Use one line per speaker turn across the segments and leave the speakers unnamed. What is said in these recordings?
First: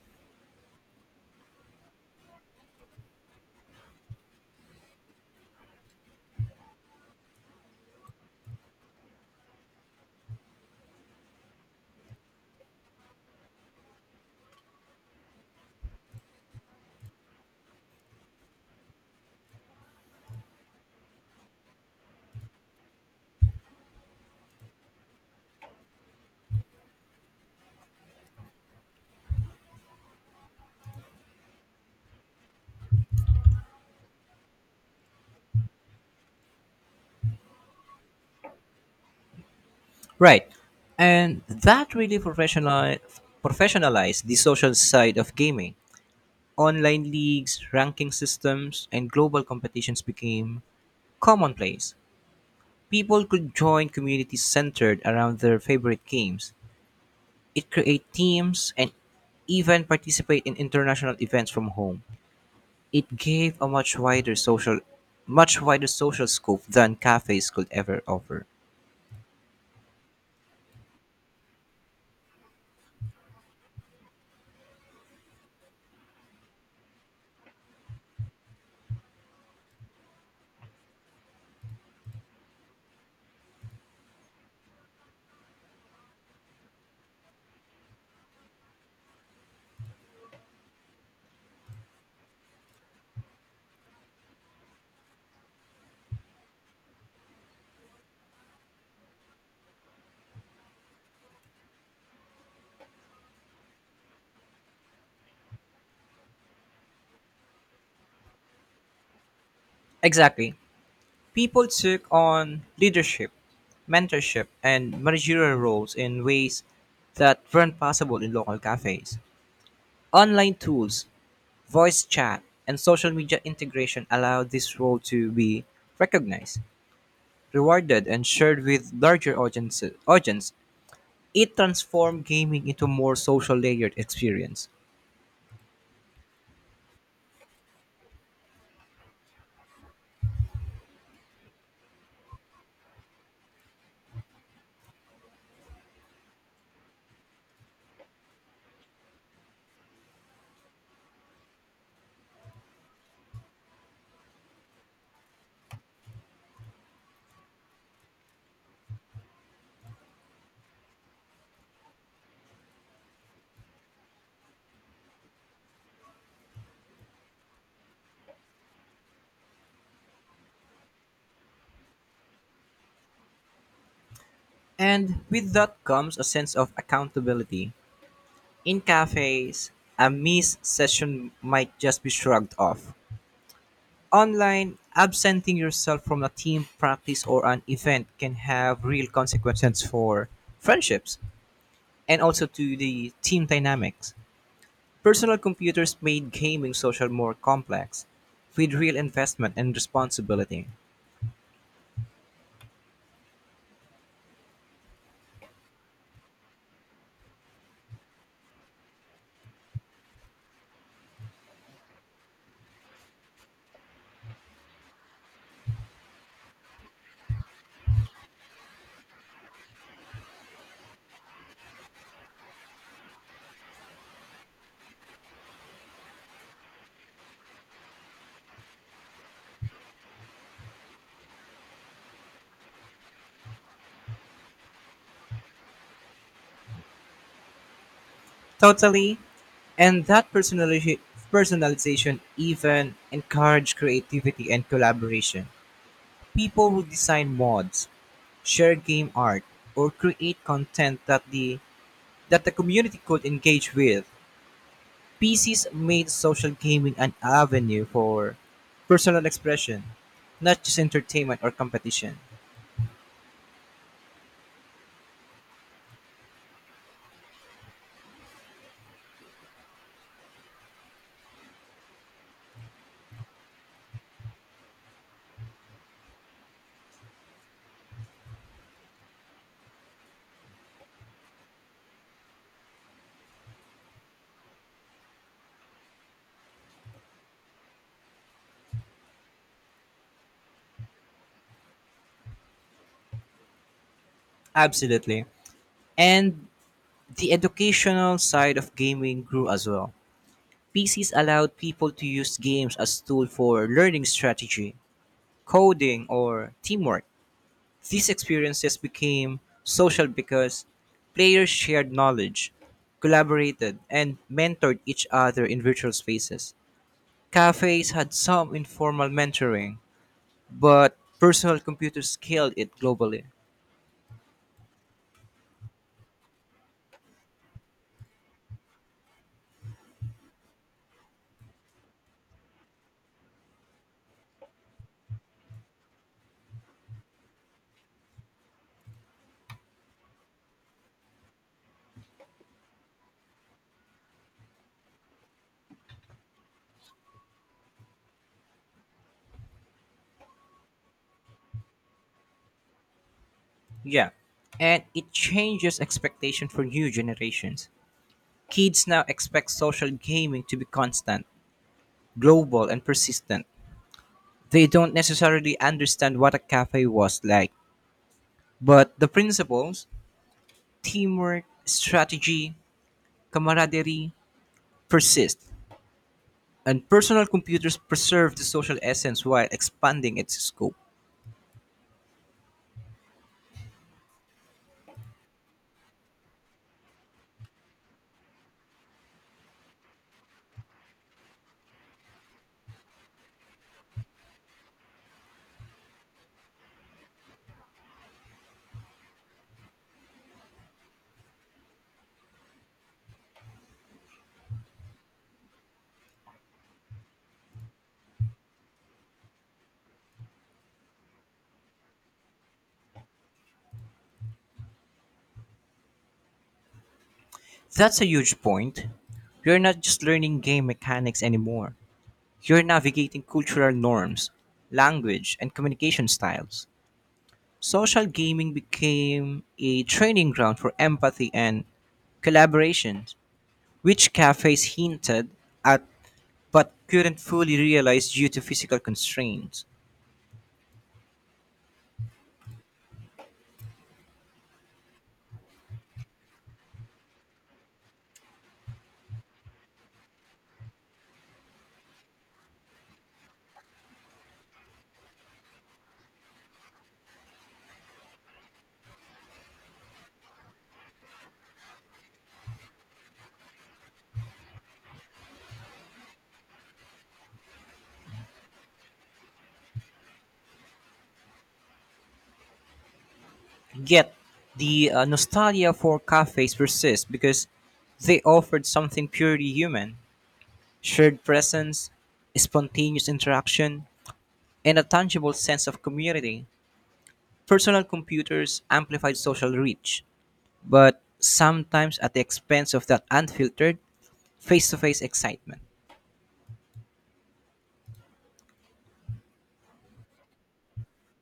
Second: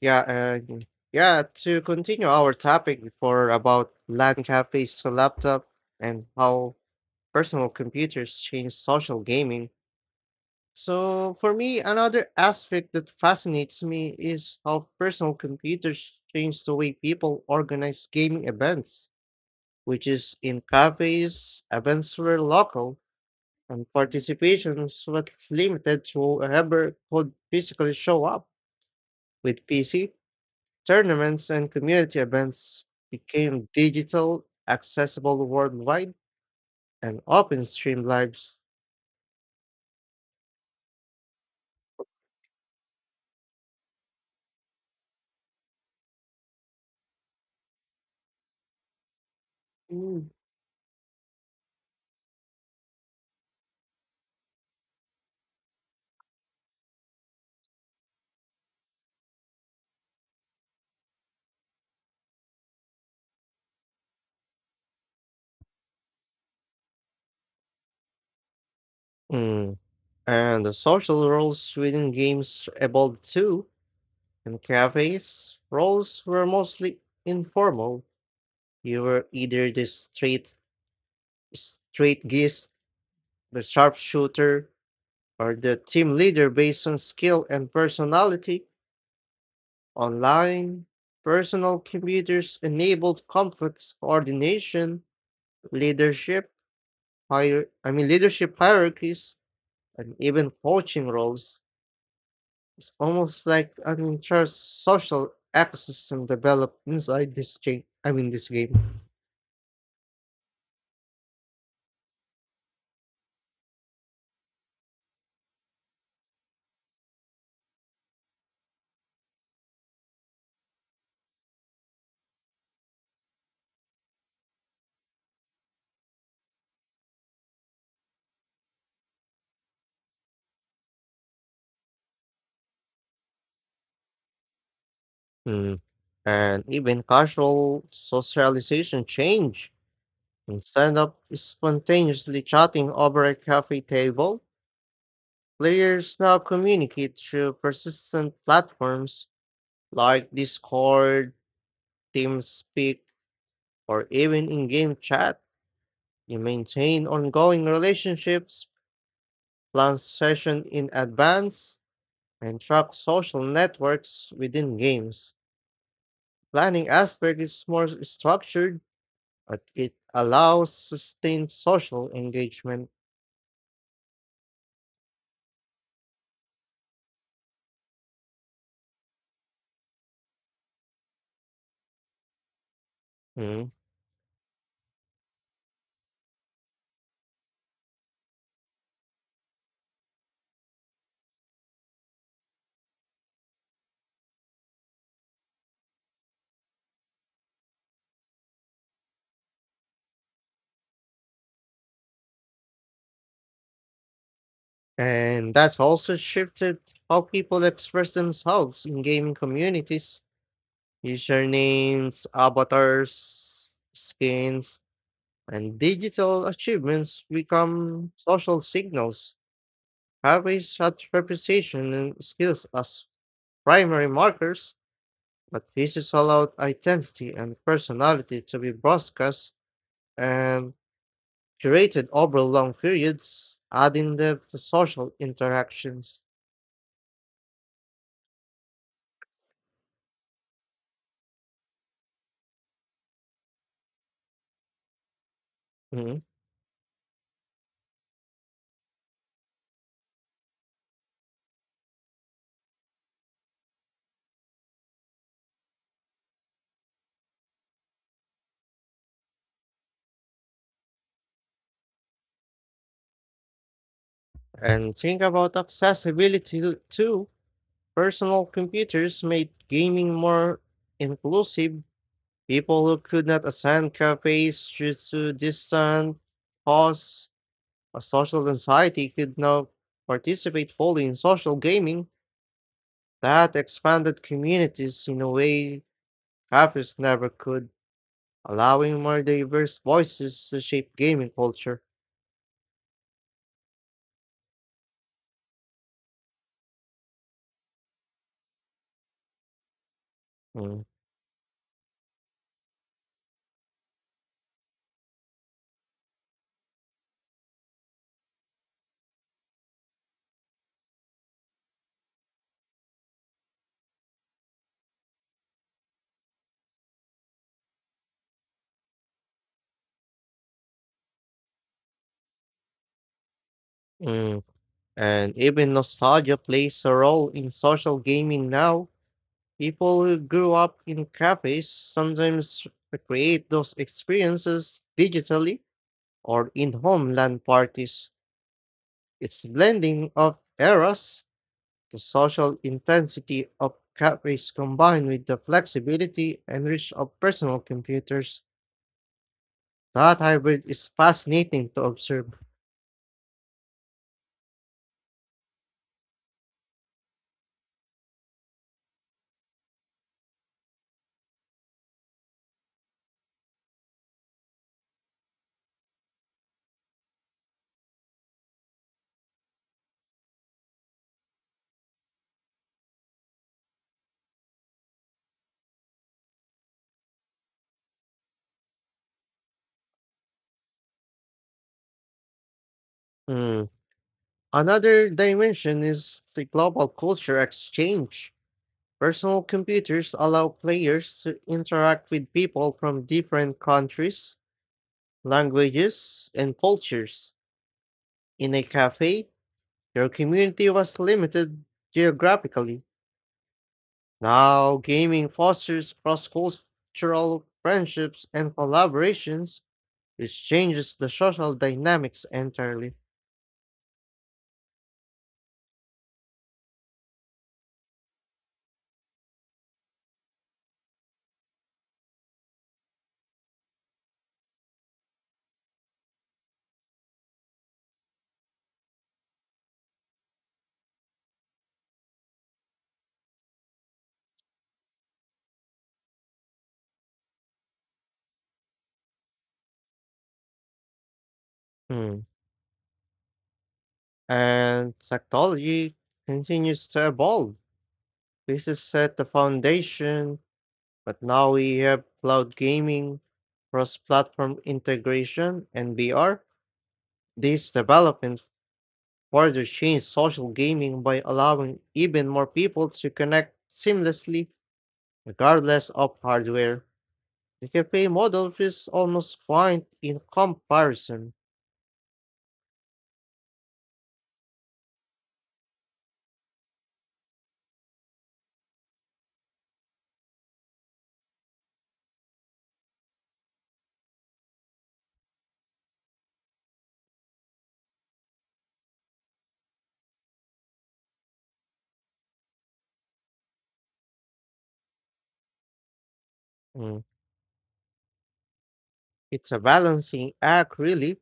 Yeah, and yeah, to continue our topic before about LAN cafes to laptop and how personal computers change social gaming. So for me, another aspect that fascinates me is how personal computers change the way people organize gaming events, which is in cafes, events were local, and participations was limited to whoever could physically show up with PC. Tournaments and community events became digital, accessible worldwide, and open streamed Lives.
Right. And that really professionalized the social side of gaming. Online leagues, ranking systems, and global competitions
Mm.
became commonplace. People could join communities centered around their favorite games. It created teams and even participate in international events from home. It gave a much wider social scope than cafes could ever offer.
Mm. And the social roles within games evolved too. In cafes, roles were mostly informal. You were either the straight geese, the sharpshooter, or the team leader based on skill and personality. Online, personal computers enabled complex coordination. Leadership leadership hierarchies and even coaching roles is almost like an entire social ecosystem developed inside this game.
Exactly. People took on leadership, mentorship, and managerial roles in ways that weren't possible in local cafes. Online tools, voice chat, and social media integration allowed this role to be recognized, rewarded, and shared with larger audiences, it transformed gaming into a more social layered experience.
Mm. And even casual socialization change. Instead of spontaneously chatting over a coffee table, players now communicate through persistent platforms like Discord, TeamSpeak, or even in-game chat. You maintain ongoing relationships, plan session in advance, and track social networks within games. Planning aspect is more structured, but it allows sustained social engagement.
And with that comes a sense of accountability. In cafes, a missed session might just be shrugged off.
Mm.
Online, absenting yourself from a team practice or an event can have real consequences for friendships and also to the team dynamics. Personal computers made gaming social more complex with real investment and responsibility.
And that's also shifted how people express themselves in gaming communities. Usernames, avatars, skins, and digital achievements become social signals. Having such reputation and skills as primary markers, but this is allowed identity and personality to be broadcast and curated over long periods, adding depth to social interactions.
Totally, and that personalization even encouraged creativity and collaboration.
Mhm.
People who design mods, share game art, or create content that the community could engage with. PCs made social gaming an avenue for personal expression, not just entertainment or competition.
And think about accessibility too. Personal computers made gaming more inclusive. People who could not attend cafes due to distant costs, a social anxiety could now participate fully in social gaming that expanded communities in a way cafes never could, allowing more diverse voices to shape gaming culture.
Absolutely. And the educational side of gaming grew as well.
Mm,
PCs allowed people to use games as tool for learning strategy, coding, or teamwork. These experiences became social because players shared knowledge, collaborated, and mentored each other in virtual spaces. Cafes had some informal mentoring, but personal computers scaled it globally.
mm. And even nostalgia plays a role in social gaming now. People who grew up in cafes sometimes recreate those experiences digitally or in homeland parties. It's blending of eras. The social intensity of cafes combined with the flexibility and reach of personal computers. That hybrid is fascinating to observe.
Yeah, and it changes expectation for new generations. Kids now expect social gaming to be constant, global, and persistent. They don't necessarily understand what a cafe was like, but the principles, teamwork, strategy, camaraderie persist, and personal computers preserve the social essence while expanding its scope.
Hmm. Another dimension is the global culture exchange. Personal computers allow players to interact with people from different countries, languages, and cultures. In a cafe, your community was limited geographically. Now, gaming fosters cross cultural friendships and collaborations, which changes the social dynamics entirely.
That's a huge point. You're not just learning game mechanics anymore. You're navigating cultural norms, language, and communication styles. Social gaming became a training ground for empathy and collaboration, which cafes hinted at but couldn't fully realize due to physical constraints.
Hmm. And technology continues to evolve. This has set the foundation, but now we have cloud gaming, cross platform integration, and VR. These developments further change social gaming by allowing even more people to connect seamlessly, regardless of hardware. The cafe model feels almost quaint in comparison.
Yet, the nostalgia for cafes persists because they offered something purely human. Shared presence, spontaneous interaction, and a tangible sense of community. Personal computers amplified social reach, but sometimes at the expense of that unfiltered, face to face excitement.
Mm, It's a balancing act, really.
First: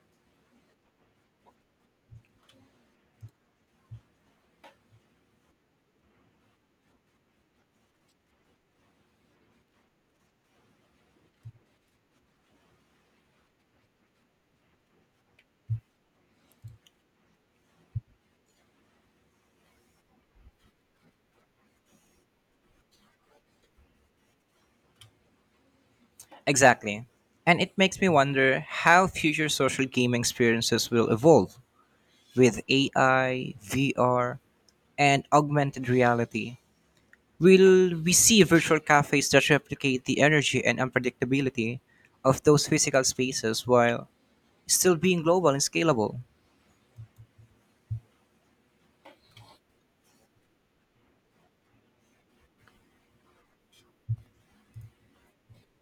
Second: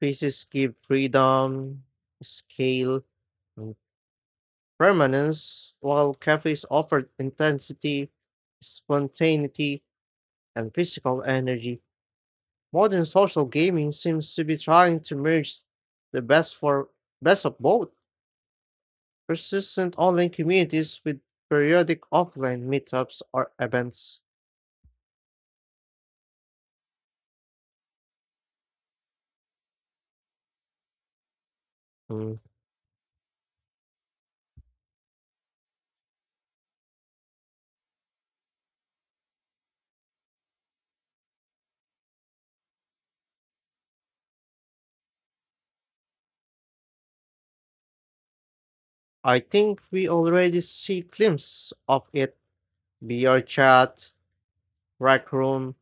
Pieces give freedom, scale, and permanence, while cafes offer intensity, spontaneity, and physical energy. Modern social gaming seems to be trying to merge the best of both. Persistent online communities with periodic offline meetups or events.
Exactly. And it makes me wonder how future social gaming experiences will evolve
Mm.
with AI, VR, and augmented reality. Will we see virtual cafes that replicate the energy and unpredictability of those physical spaces while still being global and scalable?
I think we already see glimpses of it. VR chat, rec room,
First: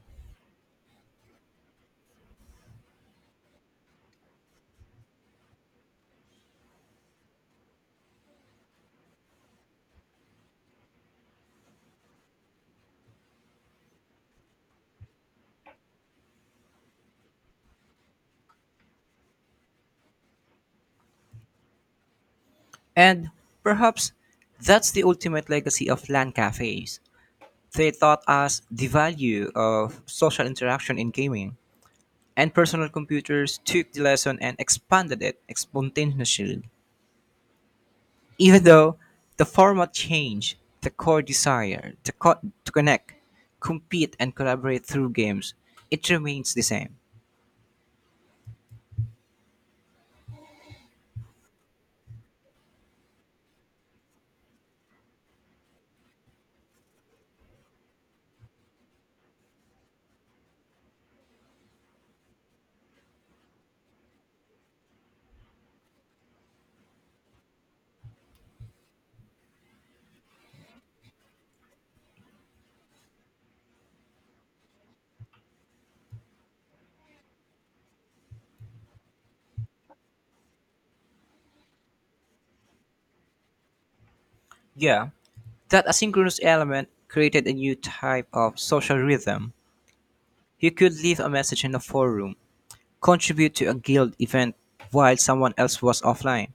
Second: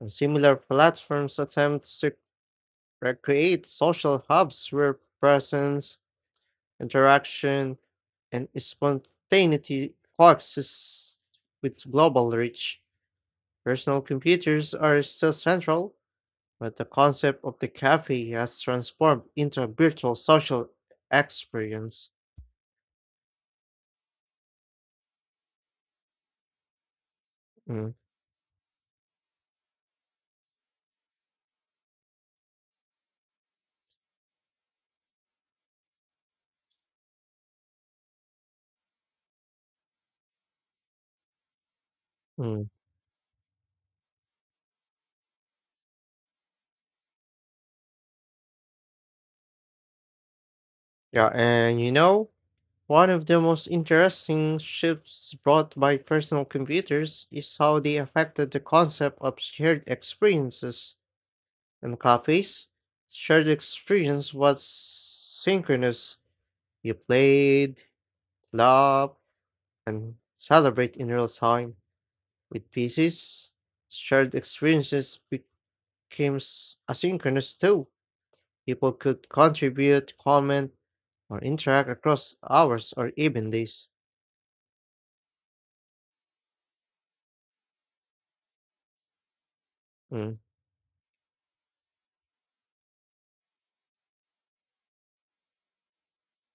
and similar platforms attempt to recreate social hubs where presence, interaction, and spontaneity coexist with global reach. Personal computers are still central, but the concept of the cafe has transformed into a virtual social experience.
And perhaps that's the ultimate legacy of LAN cafes. They
Mm,
taught us the value of social interaction in gaming, and personal computers took the lesson and expanded it exponentially. Even though the format changed, the core desire
mm.
to connect, compete, and collaborate through games, it remains the same.
Yeah, and one of the most interesting shifts brought by personal computers is how they affected the concept of shared experiences. In cafes, shared experience was synchronous. You played, laughed, and celebrate in real time. With PCs, shared experiences became asynchronous too. People could contribute, comment, or interact across hours or even days.
Yeah, that asynchronous element created a new type of social rhythm.
Hmm.
You could leave a message in a forum, contribute to a guild event while someone else was offline,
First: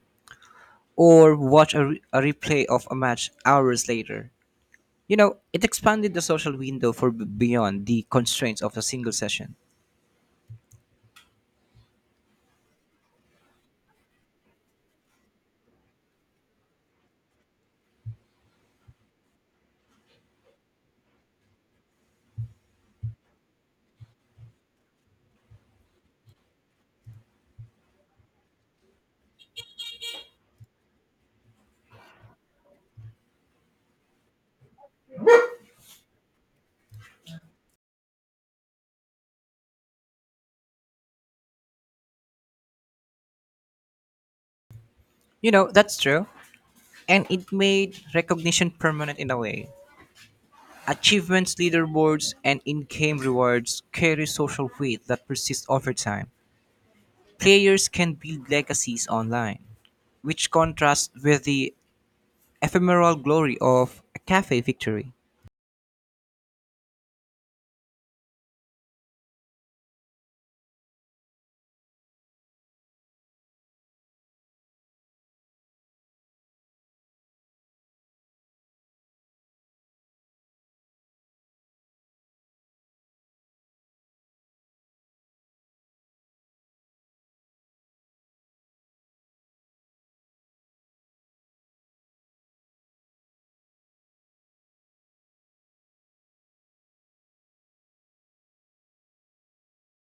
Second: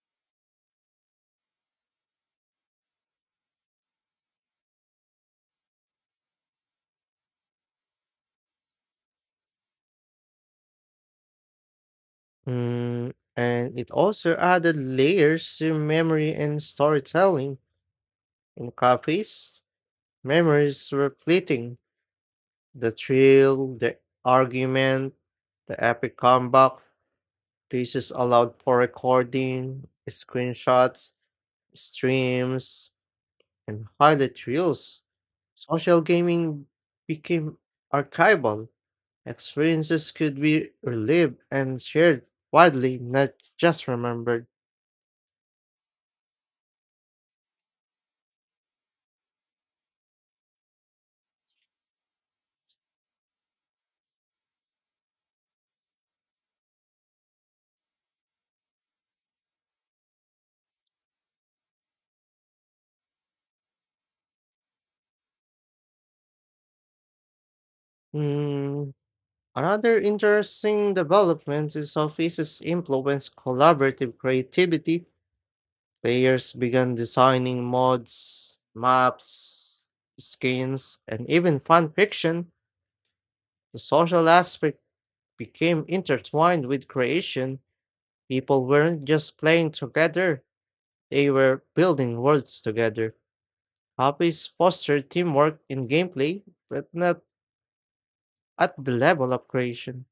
or watch a replay of a match hours later. You know, it expanded the social window for beyond the constraints of a single session.
And it also added layers to memory and storytelling. In copies, memories were fleeting. The thrill, the argument, the epic comeback, pieces allowed for recording, screenshots, streams, and highlight reels. Social gaming became archival. Experiences could be relived and shared widely, not just remembered.
You know, that's true, and it made recognition permanent in a way. Achievements, leaderboards, and in game rewards carry social weight that persists over time. Players can build legacies online, which contrasts with the ephemeral glory of a cafe victory.
Mm, Another interesting development is how faces influence collaborative creativity. Players began designing mods, maps, skins, and even fan fiction. The social aspect became intertwined with creation. People weren't just playing together, they were building worlds together. Hobbies foster teamwork in gameplay, but not at the level of creation,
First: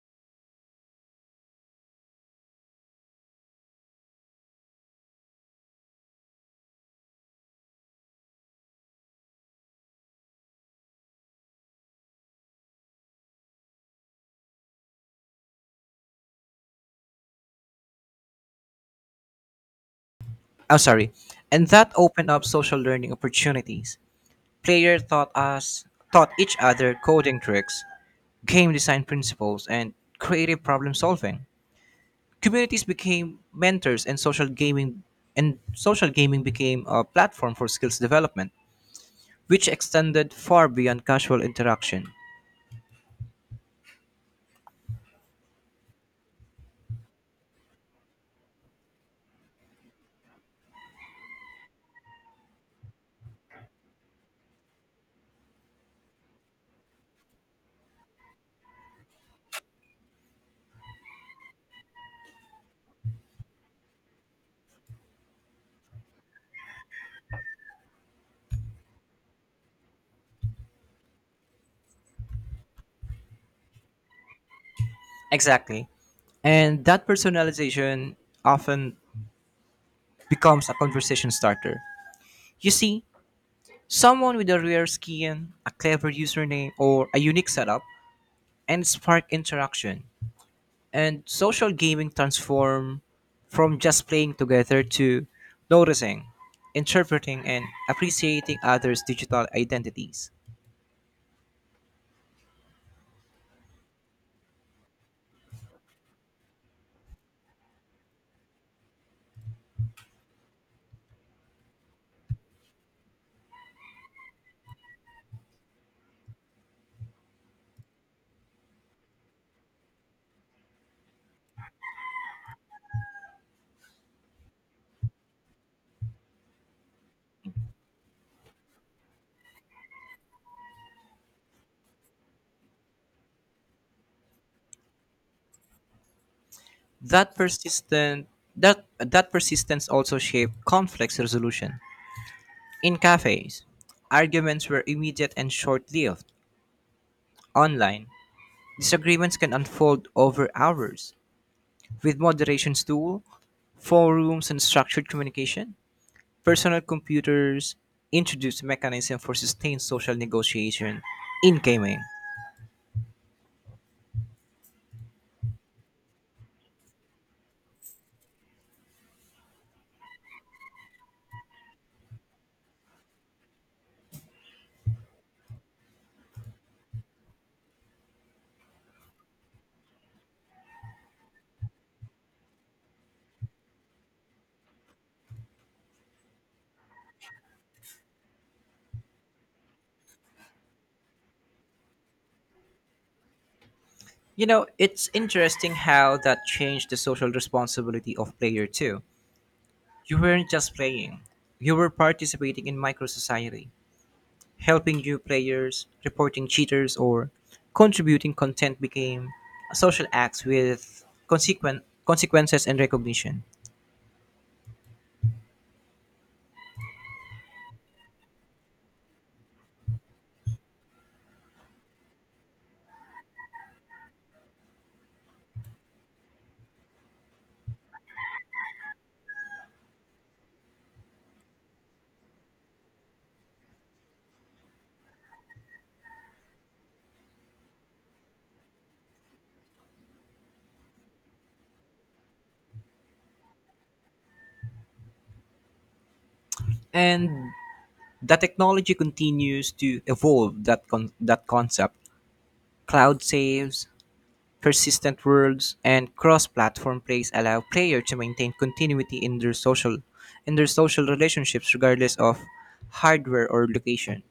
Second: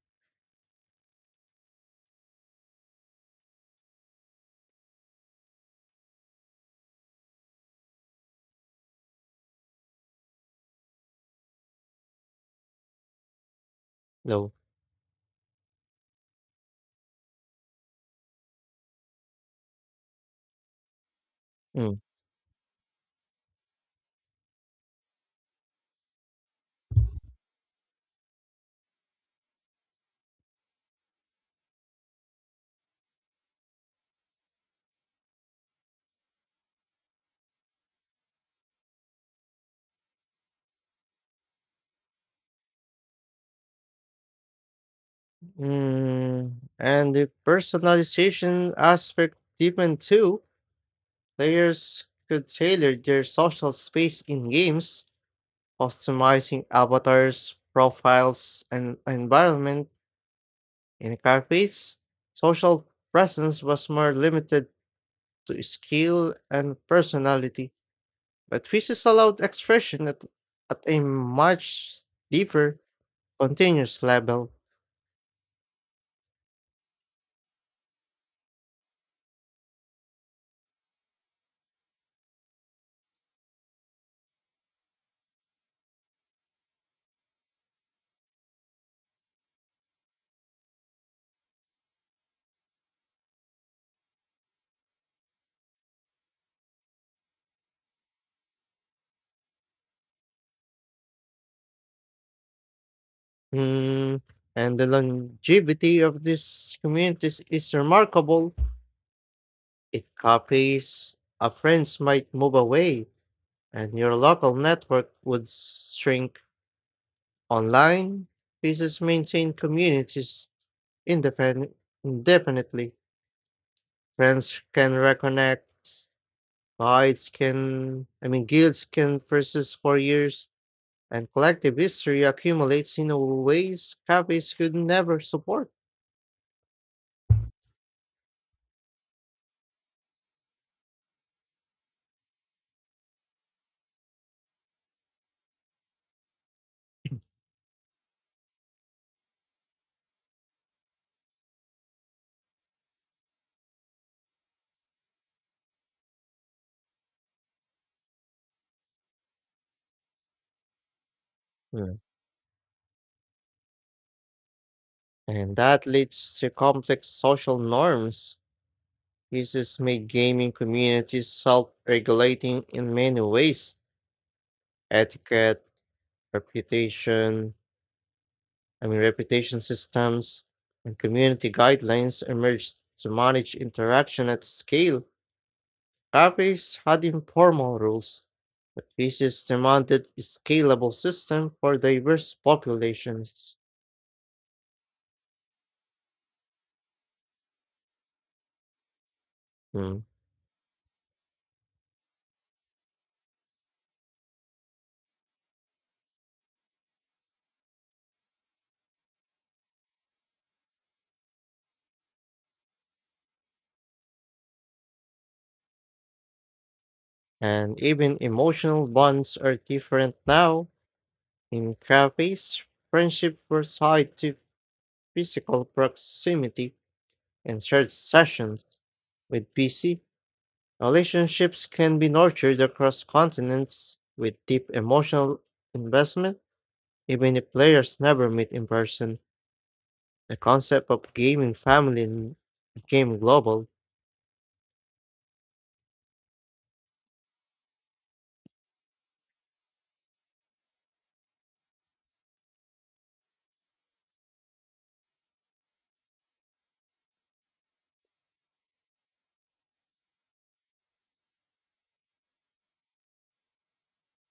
though.
I'm sorry, and that
Hmm.
opened up social learning opportunities. Players taught us, taught each other coding tricks, game design principles, and creative problem solving. Communities became mentors and social gaming became a platform for skills development, which extended far beyond casual interaction.
And the personalization aspect deepened too. Players could tailor their social space in games, customizing avatars, profiles, and environment. In cafes, social presence was more limited to skill and personality, but physics allowed expression at a much deeper, continuous level.
Exactly. And that personalization often becomes a conversation starter. You see, someone with a rare skin, a clever username, or a unique setup and spark interaction. And social gaming transform from just playing together to noticing, interpreting, and appreciating others' digital identities.
Mm, and the longevity of these communities is remarkable. It copies a friends might move away, and your local network would shrink. Online pieces maintain communities independent indefinitely. Friends can reconnect, guides can, I mean, guilds can persist for years, and collective history accumulates in a ways copies could never support.
That persistent that that persistence also shaped conflict resolution. In cafes, arguments were immediate and short-lived. Online, disagreements can unfold over hours. With moderation's tool, forums, and structured communication, personal computers introduced a mechanism for sustained social negotiation in gaming.
And that leads to complex social norms. Uses make gaming communities self regulating in many ways etiquette, reputation, reputation systems, and community guidelines emerged to manage interaction at scale. Cafes had informal rules, but pieces demanded a scalable system for diverse populations.
You know, it's interesting how that changed the social responsibility of player too.
Mm.
You weren't just playing, you were participating in micro society, helping new players, reporting cheaters, or contributing content became a social acts with consequent consequences and recognition.
And even emotional bonds are different now. In cafes, friendships were tied to physical proximity and shared sessions. With PC, relationships can be nurtured across continents with deep emotional investment, even if players never meet in person. The concept of gaming became global.
And the technology continues to evolve that concept. Cloud saves, persistent worlds, and cross-platform plays allow players to maintain continuity in their social relationships regardless of hardware or location.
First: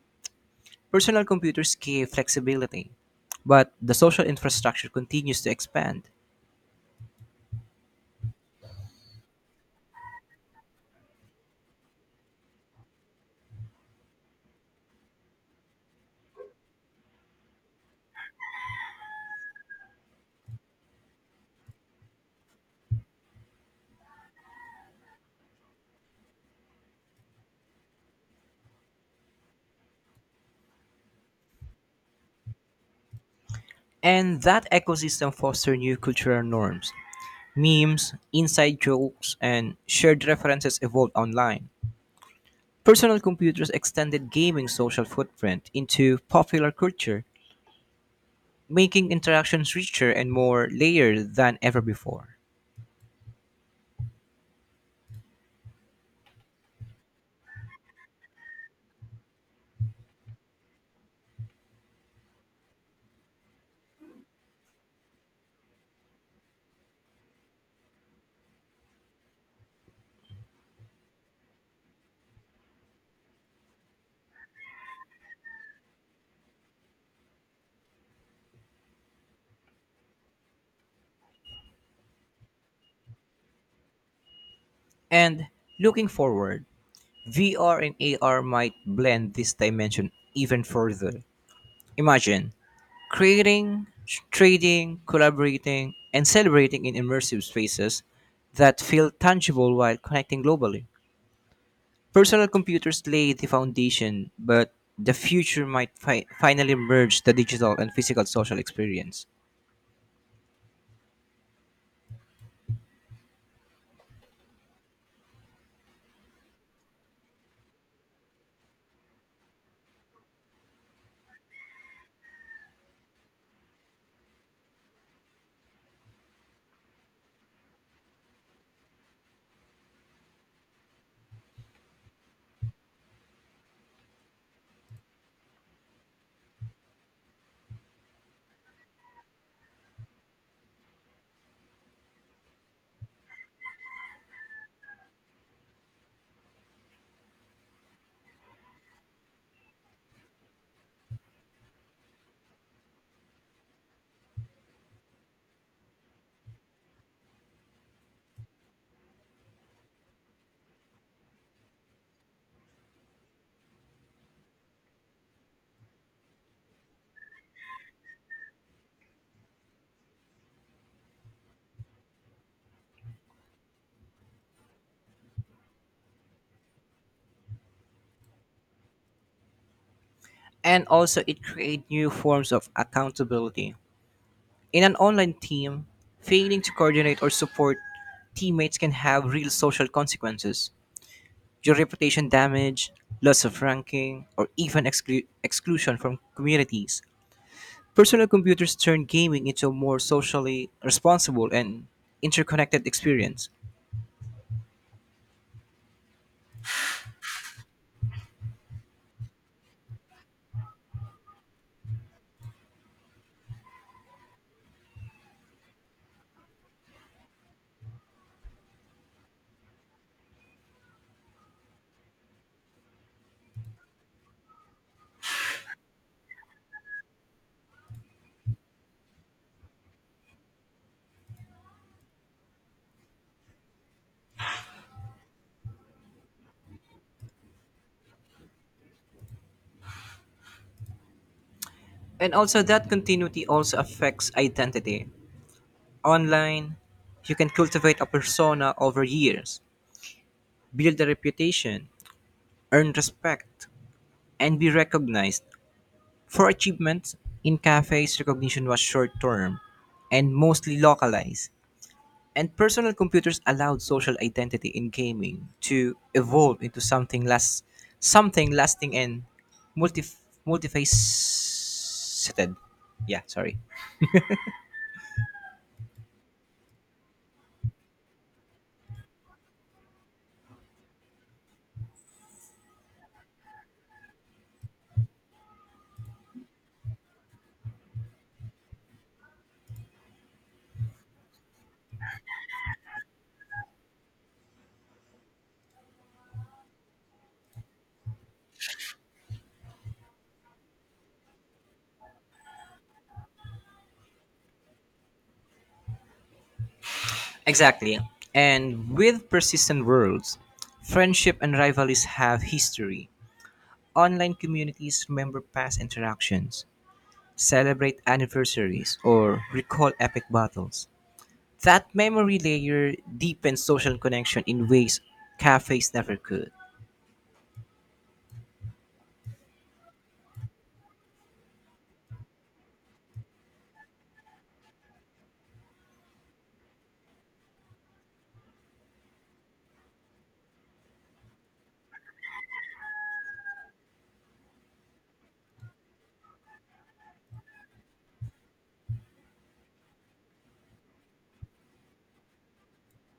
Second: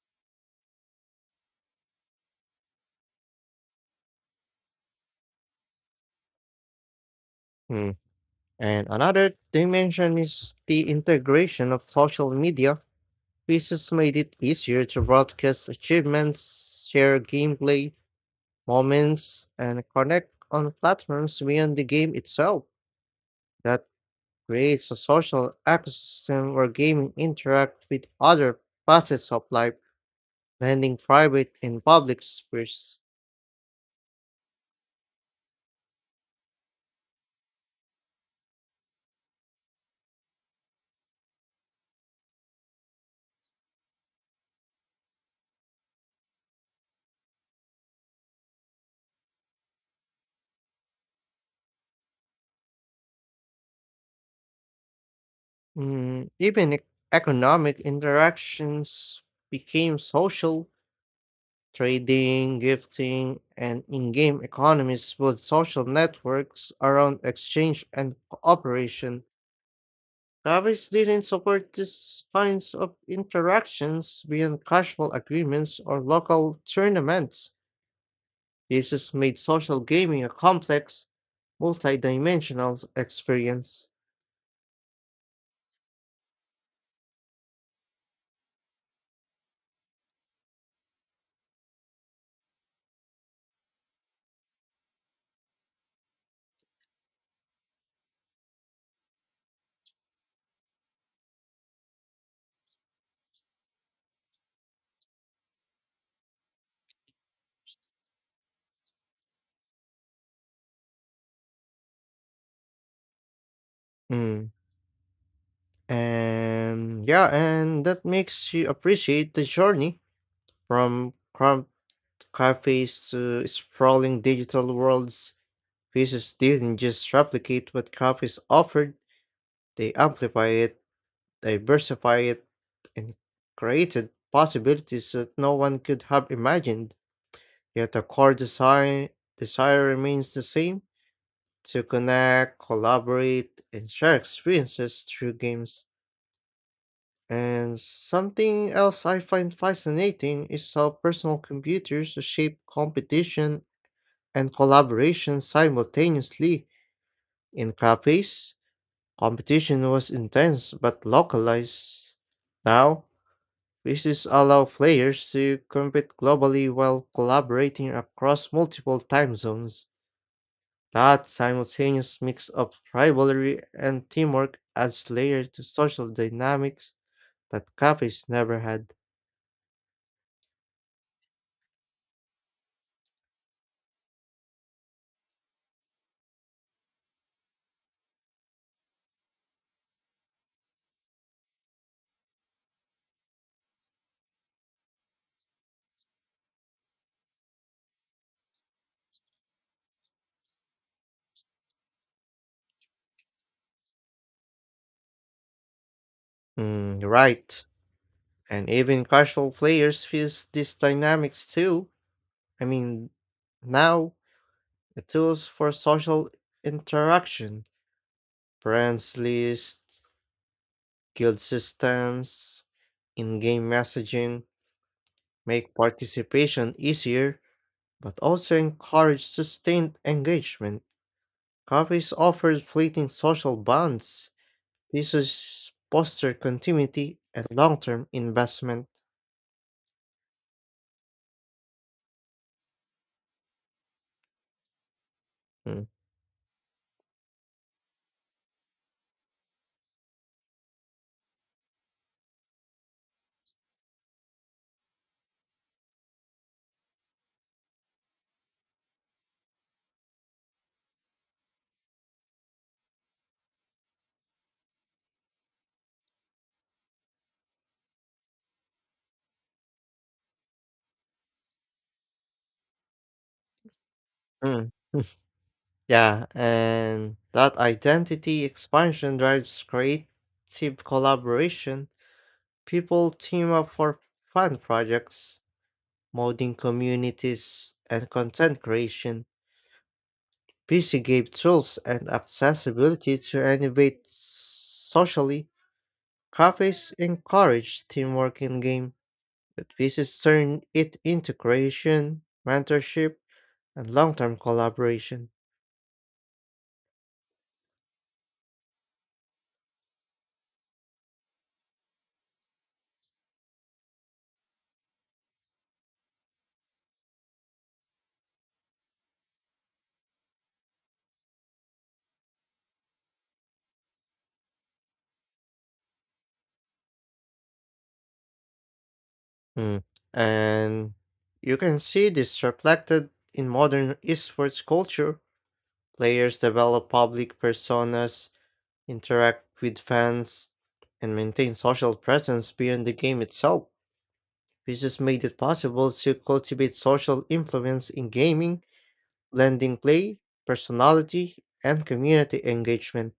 Personal computers give flexibility, but the social infrastructure continues to expand.
Hmm. And another dimension is the integration of social media. Pieces made it easier to broadcast achievements, share gameplay, moments, and connect on platforms beyond the game itself. That creates a social ecosystem where gaming interact with other facets of life, blending private and public spheres.
And that ecosystem fosters new cultural norms. Memes, inside jokes, and shared references evolved online. Personal computers extended gaming social footprint into popular culture, making interactions richer and more layered than ever before.
Even economic interactions became social. Trading, gifting, and in game economies build social networks around exchange and cooperation. Copies didn't support these kinds of interactions beyond casual agreements or local tournaments. This has made social gaming a complex, multidimensional experience.
And looking forward, VR and AR might blend this dimension even further. Imagine creating, trading, collaborating, and celebrating in immersive spaces that feel tangible while connecting globally. Personal computers lay the foundation, but the future might finally merge the digital and physical social experience.
Mm. And that makes you appreciate the journey from crumb cafes to sprawling digital worlds. Pieces didn't just replicate what cafes offered, they amplify it. Diversified and created possibilities that no one could have imagined. Yet the core design desire remains the same to connect, collaborate, and share experiences through games. And something else I find fascinating is how personal computers shape competition and collaboration simultaneously. In cafes, competition was intense but localized. Now, this allow players to compete globally while collaborating across multiple time zones. That simultaneous mix of rivalry and teamwork adds layers to social dynamics that cafes never had.
And also, it creates new forms of accountability. In an online team, failing to coordinate or support teammates can have real social consequences. Your reputation damage, loss of ranking, or even exclusion from communities. Personal computers turn gaming into a more socially responsible and interconnected experience.
Mm, right. And even casual players feel these dynamics too. I mean, now the tools for social interaction, friends lists, guild systems, in-game messaging, make participation easier, but also encourage sustained engagement. Coffees offer fleeting social bonds. This is foster continuity and long-term investment.
And also, that continuity also affects identity.
Mm,
Online, you can cultivate a persona over years, build a reputation, earn respect, and be recognized for achievements, in cafes, recognition was short term and mostly localized, and personal computers allowed social identity in gaming to evolve into something lasting and multi multifaceted. Yeah, sorry.
mm. Yeah, and that identity expansion drives creative collaboration. People team up for fun projects, modding communities, and content creation. PC gave tools and accessibility to innovate socially. Cafes encouraged teamwork in game, but PCs turned it into creation, mentorship, and long-term collaboration.
Exactly. And with persistent worlds, friendship and rivalries have history. Online communities remember past interactions, celebrate anniversaries, or recall epic battles. That memory layer deepens social connection in ways cafes never could.
Mm. And you can see this reflected in modern esports culture. Players develop public personas, interact with fans, and maintain social presence beyond the game itself, which has made it possible to cultivate social influence in gaming, blending play, personality, and community engagement.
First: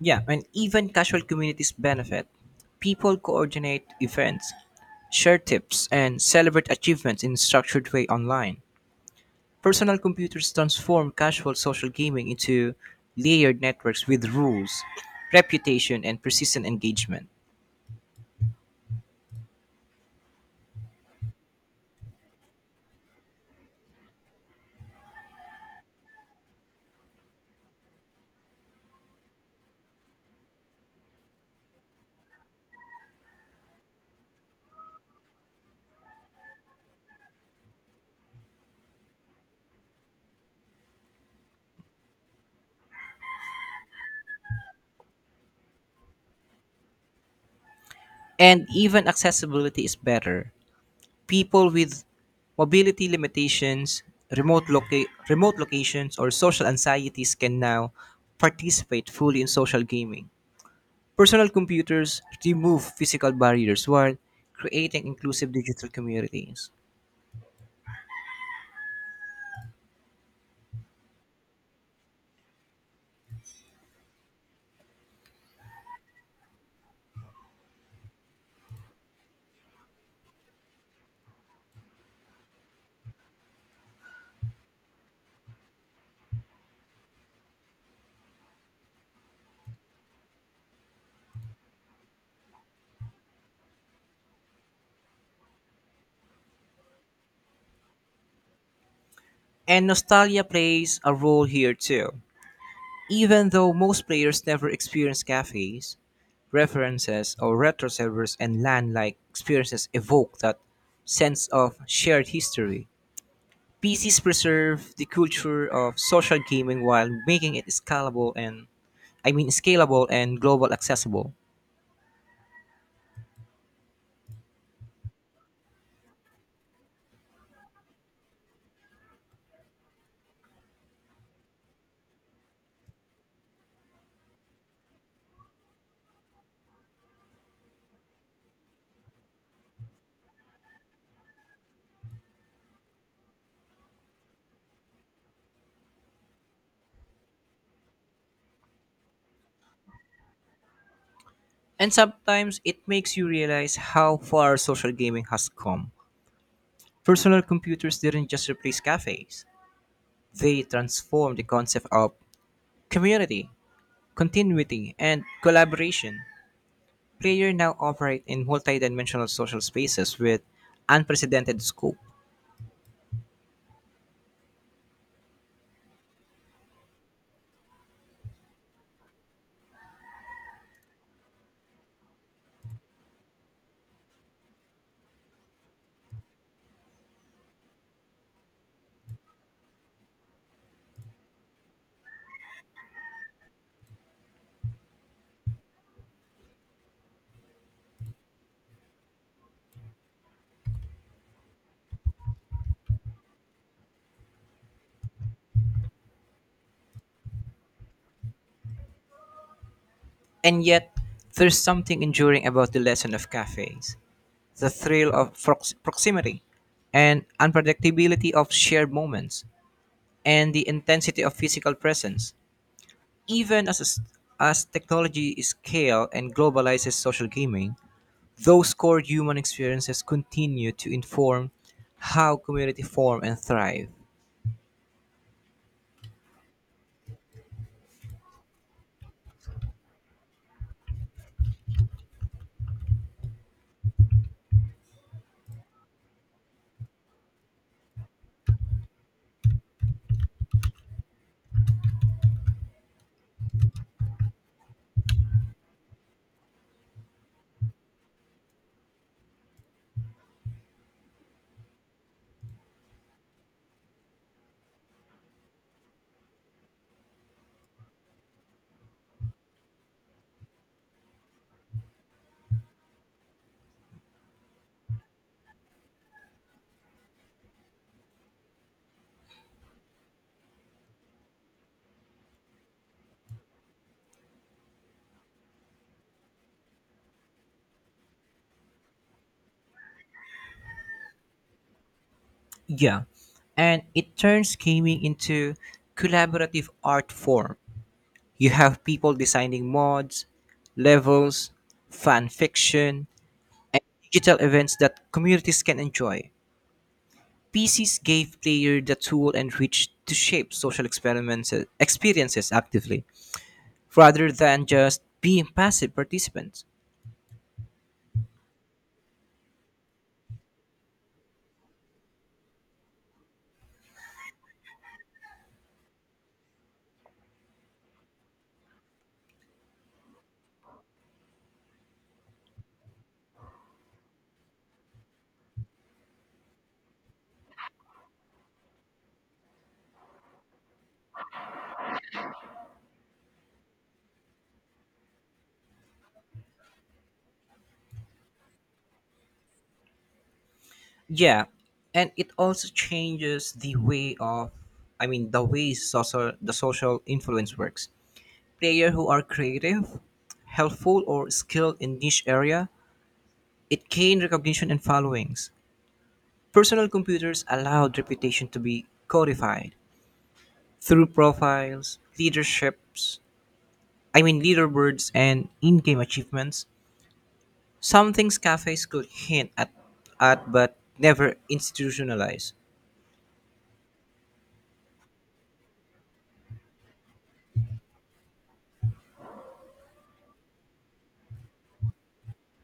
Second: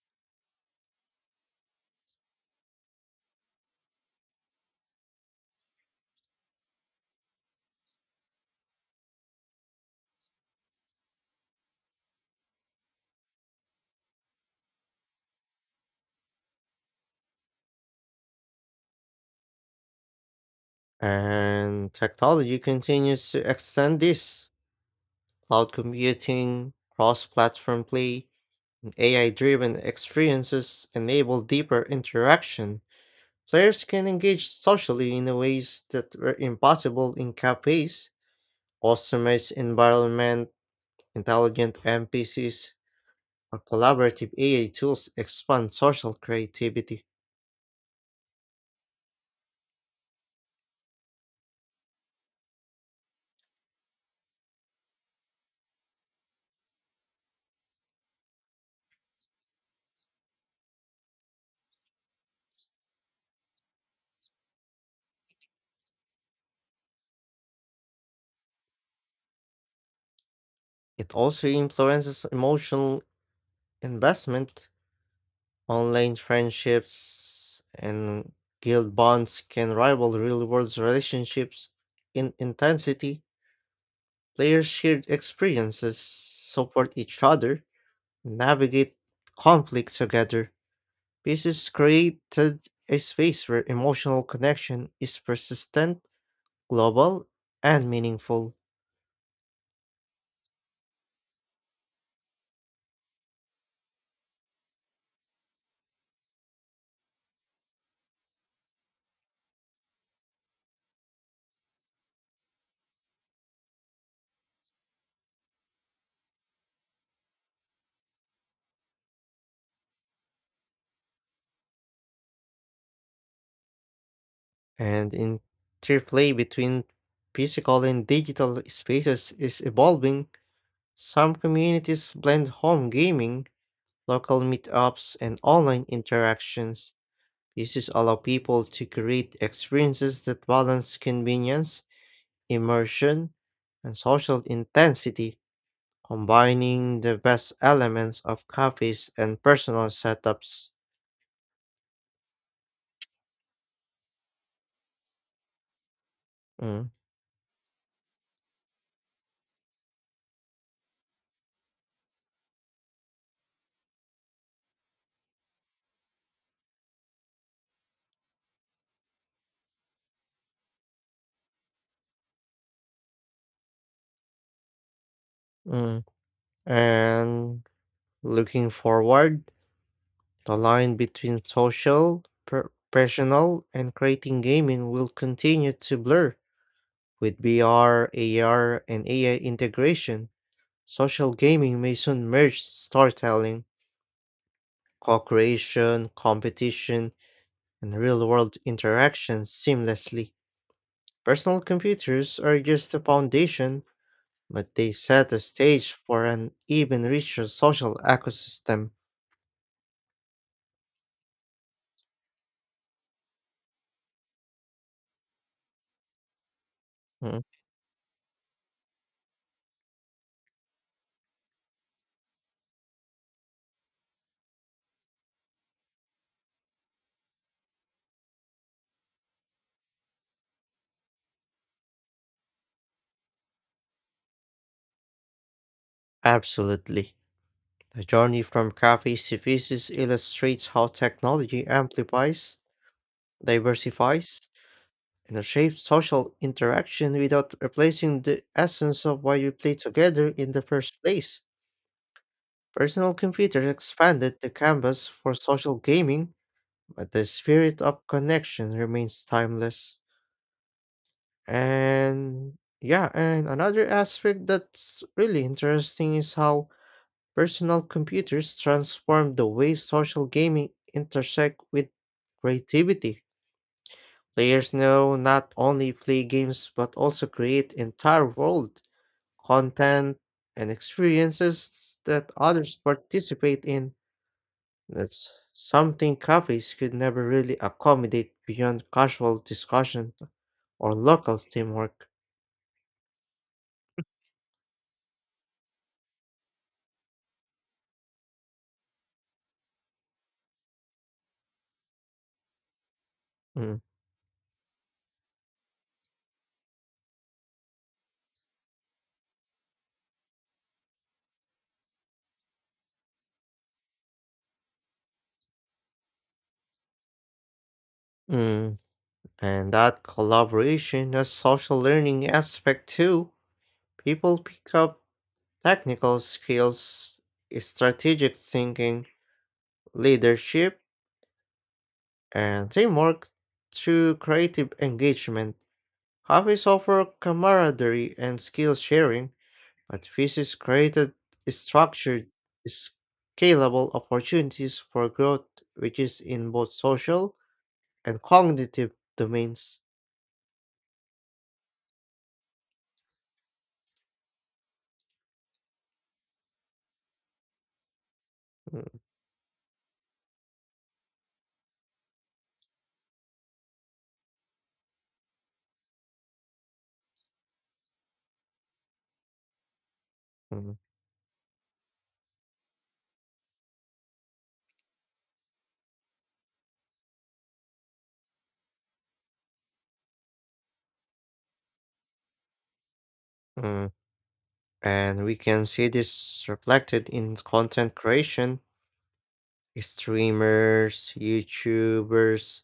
Yeah, and even casual communities benefit. People coordinate events, share tips, and celebrate achievements in a structured way online. Personal computers transform casual social gaming into layered networks with rules, reputation, and persistent engagement.
And technology continues to extend this. Cloud computing, cross platform play, and AI driven experiences enable deeper interaction. Players can engage socially in ways that were impossible in cafes, customized environment, intelligent NPCs, our collaborative AI tools expand social creativity.
And even accessibility is better. People with mobility limitations, remote locations, or social anxieties can now participate fully in social gaming. Personal computers remove physical barriers while creating inclusive digital communities.
It also influences emotional investment. Online friendships and guild bonds can rival real world relationships in intensity. Players share experiences, support each other, and navigate conflict together. This has created a space where emotional connection is persistent, global, and meaningful.
And nostalgia plays a role here too. Even though most players never experience cafes, references, or retro servers and LAN like experiences evoke that sense of shared history. PCs preserve the culture of social gaming while making it scalable and global accessible.
And interplay between physical and digital spaces is evolving. Some communities blend home gaming, local meetups, and online interactions. This is allow people to create experiences that balance convenience, immersion, and social intensity, combining the best elements of cafes and personal setups.
And sometimes it makes you realize how far social gaming has come.
Mm,
Personal computers didn't just replace cafes. They transformed the concept of community, continuity, and collaboration. Players now operate in multi-dimensional social spaces with unprecedented scope.
mm. And looking forward, the line between social, professional, and creating gaming will continue to blur. With VR, AR, and AI integration, social gaming may soon merge storytelling, co creation, competition, and real world interaction seamlessly. Personal computers are just the foundation, but they set the stage for an even richer social ecosystem.
And yet, there's something enduring about the lesson of cafes. The thrill of proximity and
Mm,
unpredictability of shared moments and the intensity of physical presence, even as technology scales and globalizes social gaming, those core human experiences continue to inform how community form and thrive.
Absolutely. The journey from cafes to pieces illustrates how technology amplifies, diversifies, and shapes social interaction without replacing the essence of why we play together in the first place. Personal computers expanded the canvas for social gaming, but the spirit of connection remains timeless. And yeah, and another aspect that's really interesting is how personal computers transform the way social gaming intersect with creativity. Players now not only play games but also create entire world, content, and experiences that others participate in. That's something cafes could never really accommodate beyond casual discussion or local teamwork.
Yeah, and it turns gaming into collaborative art form. You have people designing mods, levels, fan fiction,
Mm.
and digital events that communities can enjoy. PCs gave players the tool and reach to shape social experiments experiences actively, rather than just being passive participants.
Mm. And that collaboration has social learning aspect too. People pick up technical skills, strategic thinking, leadership, and teamwork through creative engagement. Hobbies offer camaraderie and skill sharing, but physics created structured, scalable opportunities for growth, which is in both social and cognitive domains.
Yeah, and it also changes the way of, the way social the social influence works.
Mm,
Players who are creative, helpful, or skilled in niche area, it gained recognition and followings. Personal computers allowed reputation to be codified
mm,
through profiles, leaderships, I mean leaderboards and in-game achievements, some things cafes could hint at but never institutionalize.
mm. And we can see this reflected in content creation. Streamers, YouTubers,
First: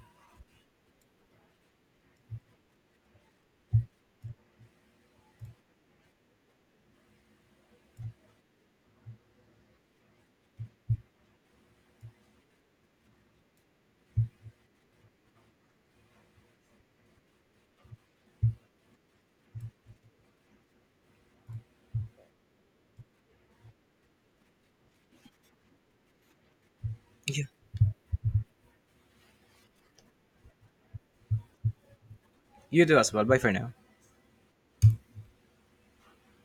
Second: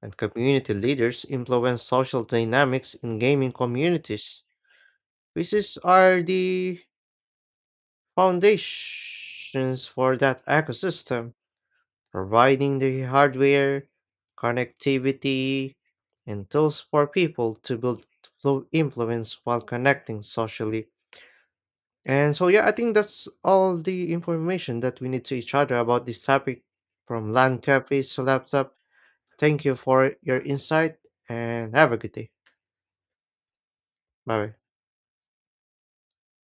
and community leaders influence social dynamics in gaming communities, which are the foundations for that ecosystem, providing the hardware, connectivity, and tools for people to build flow influence while connecting socially. And so, yeah, I think that's all the information that we need to each other about this topic from
Yeah,
land cafes to laptop. Thank you for your insight and have a good day.
you do as well. Bye for now.
Bye bye.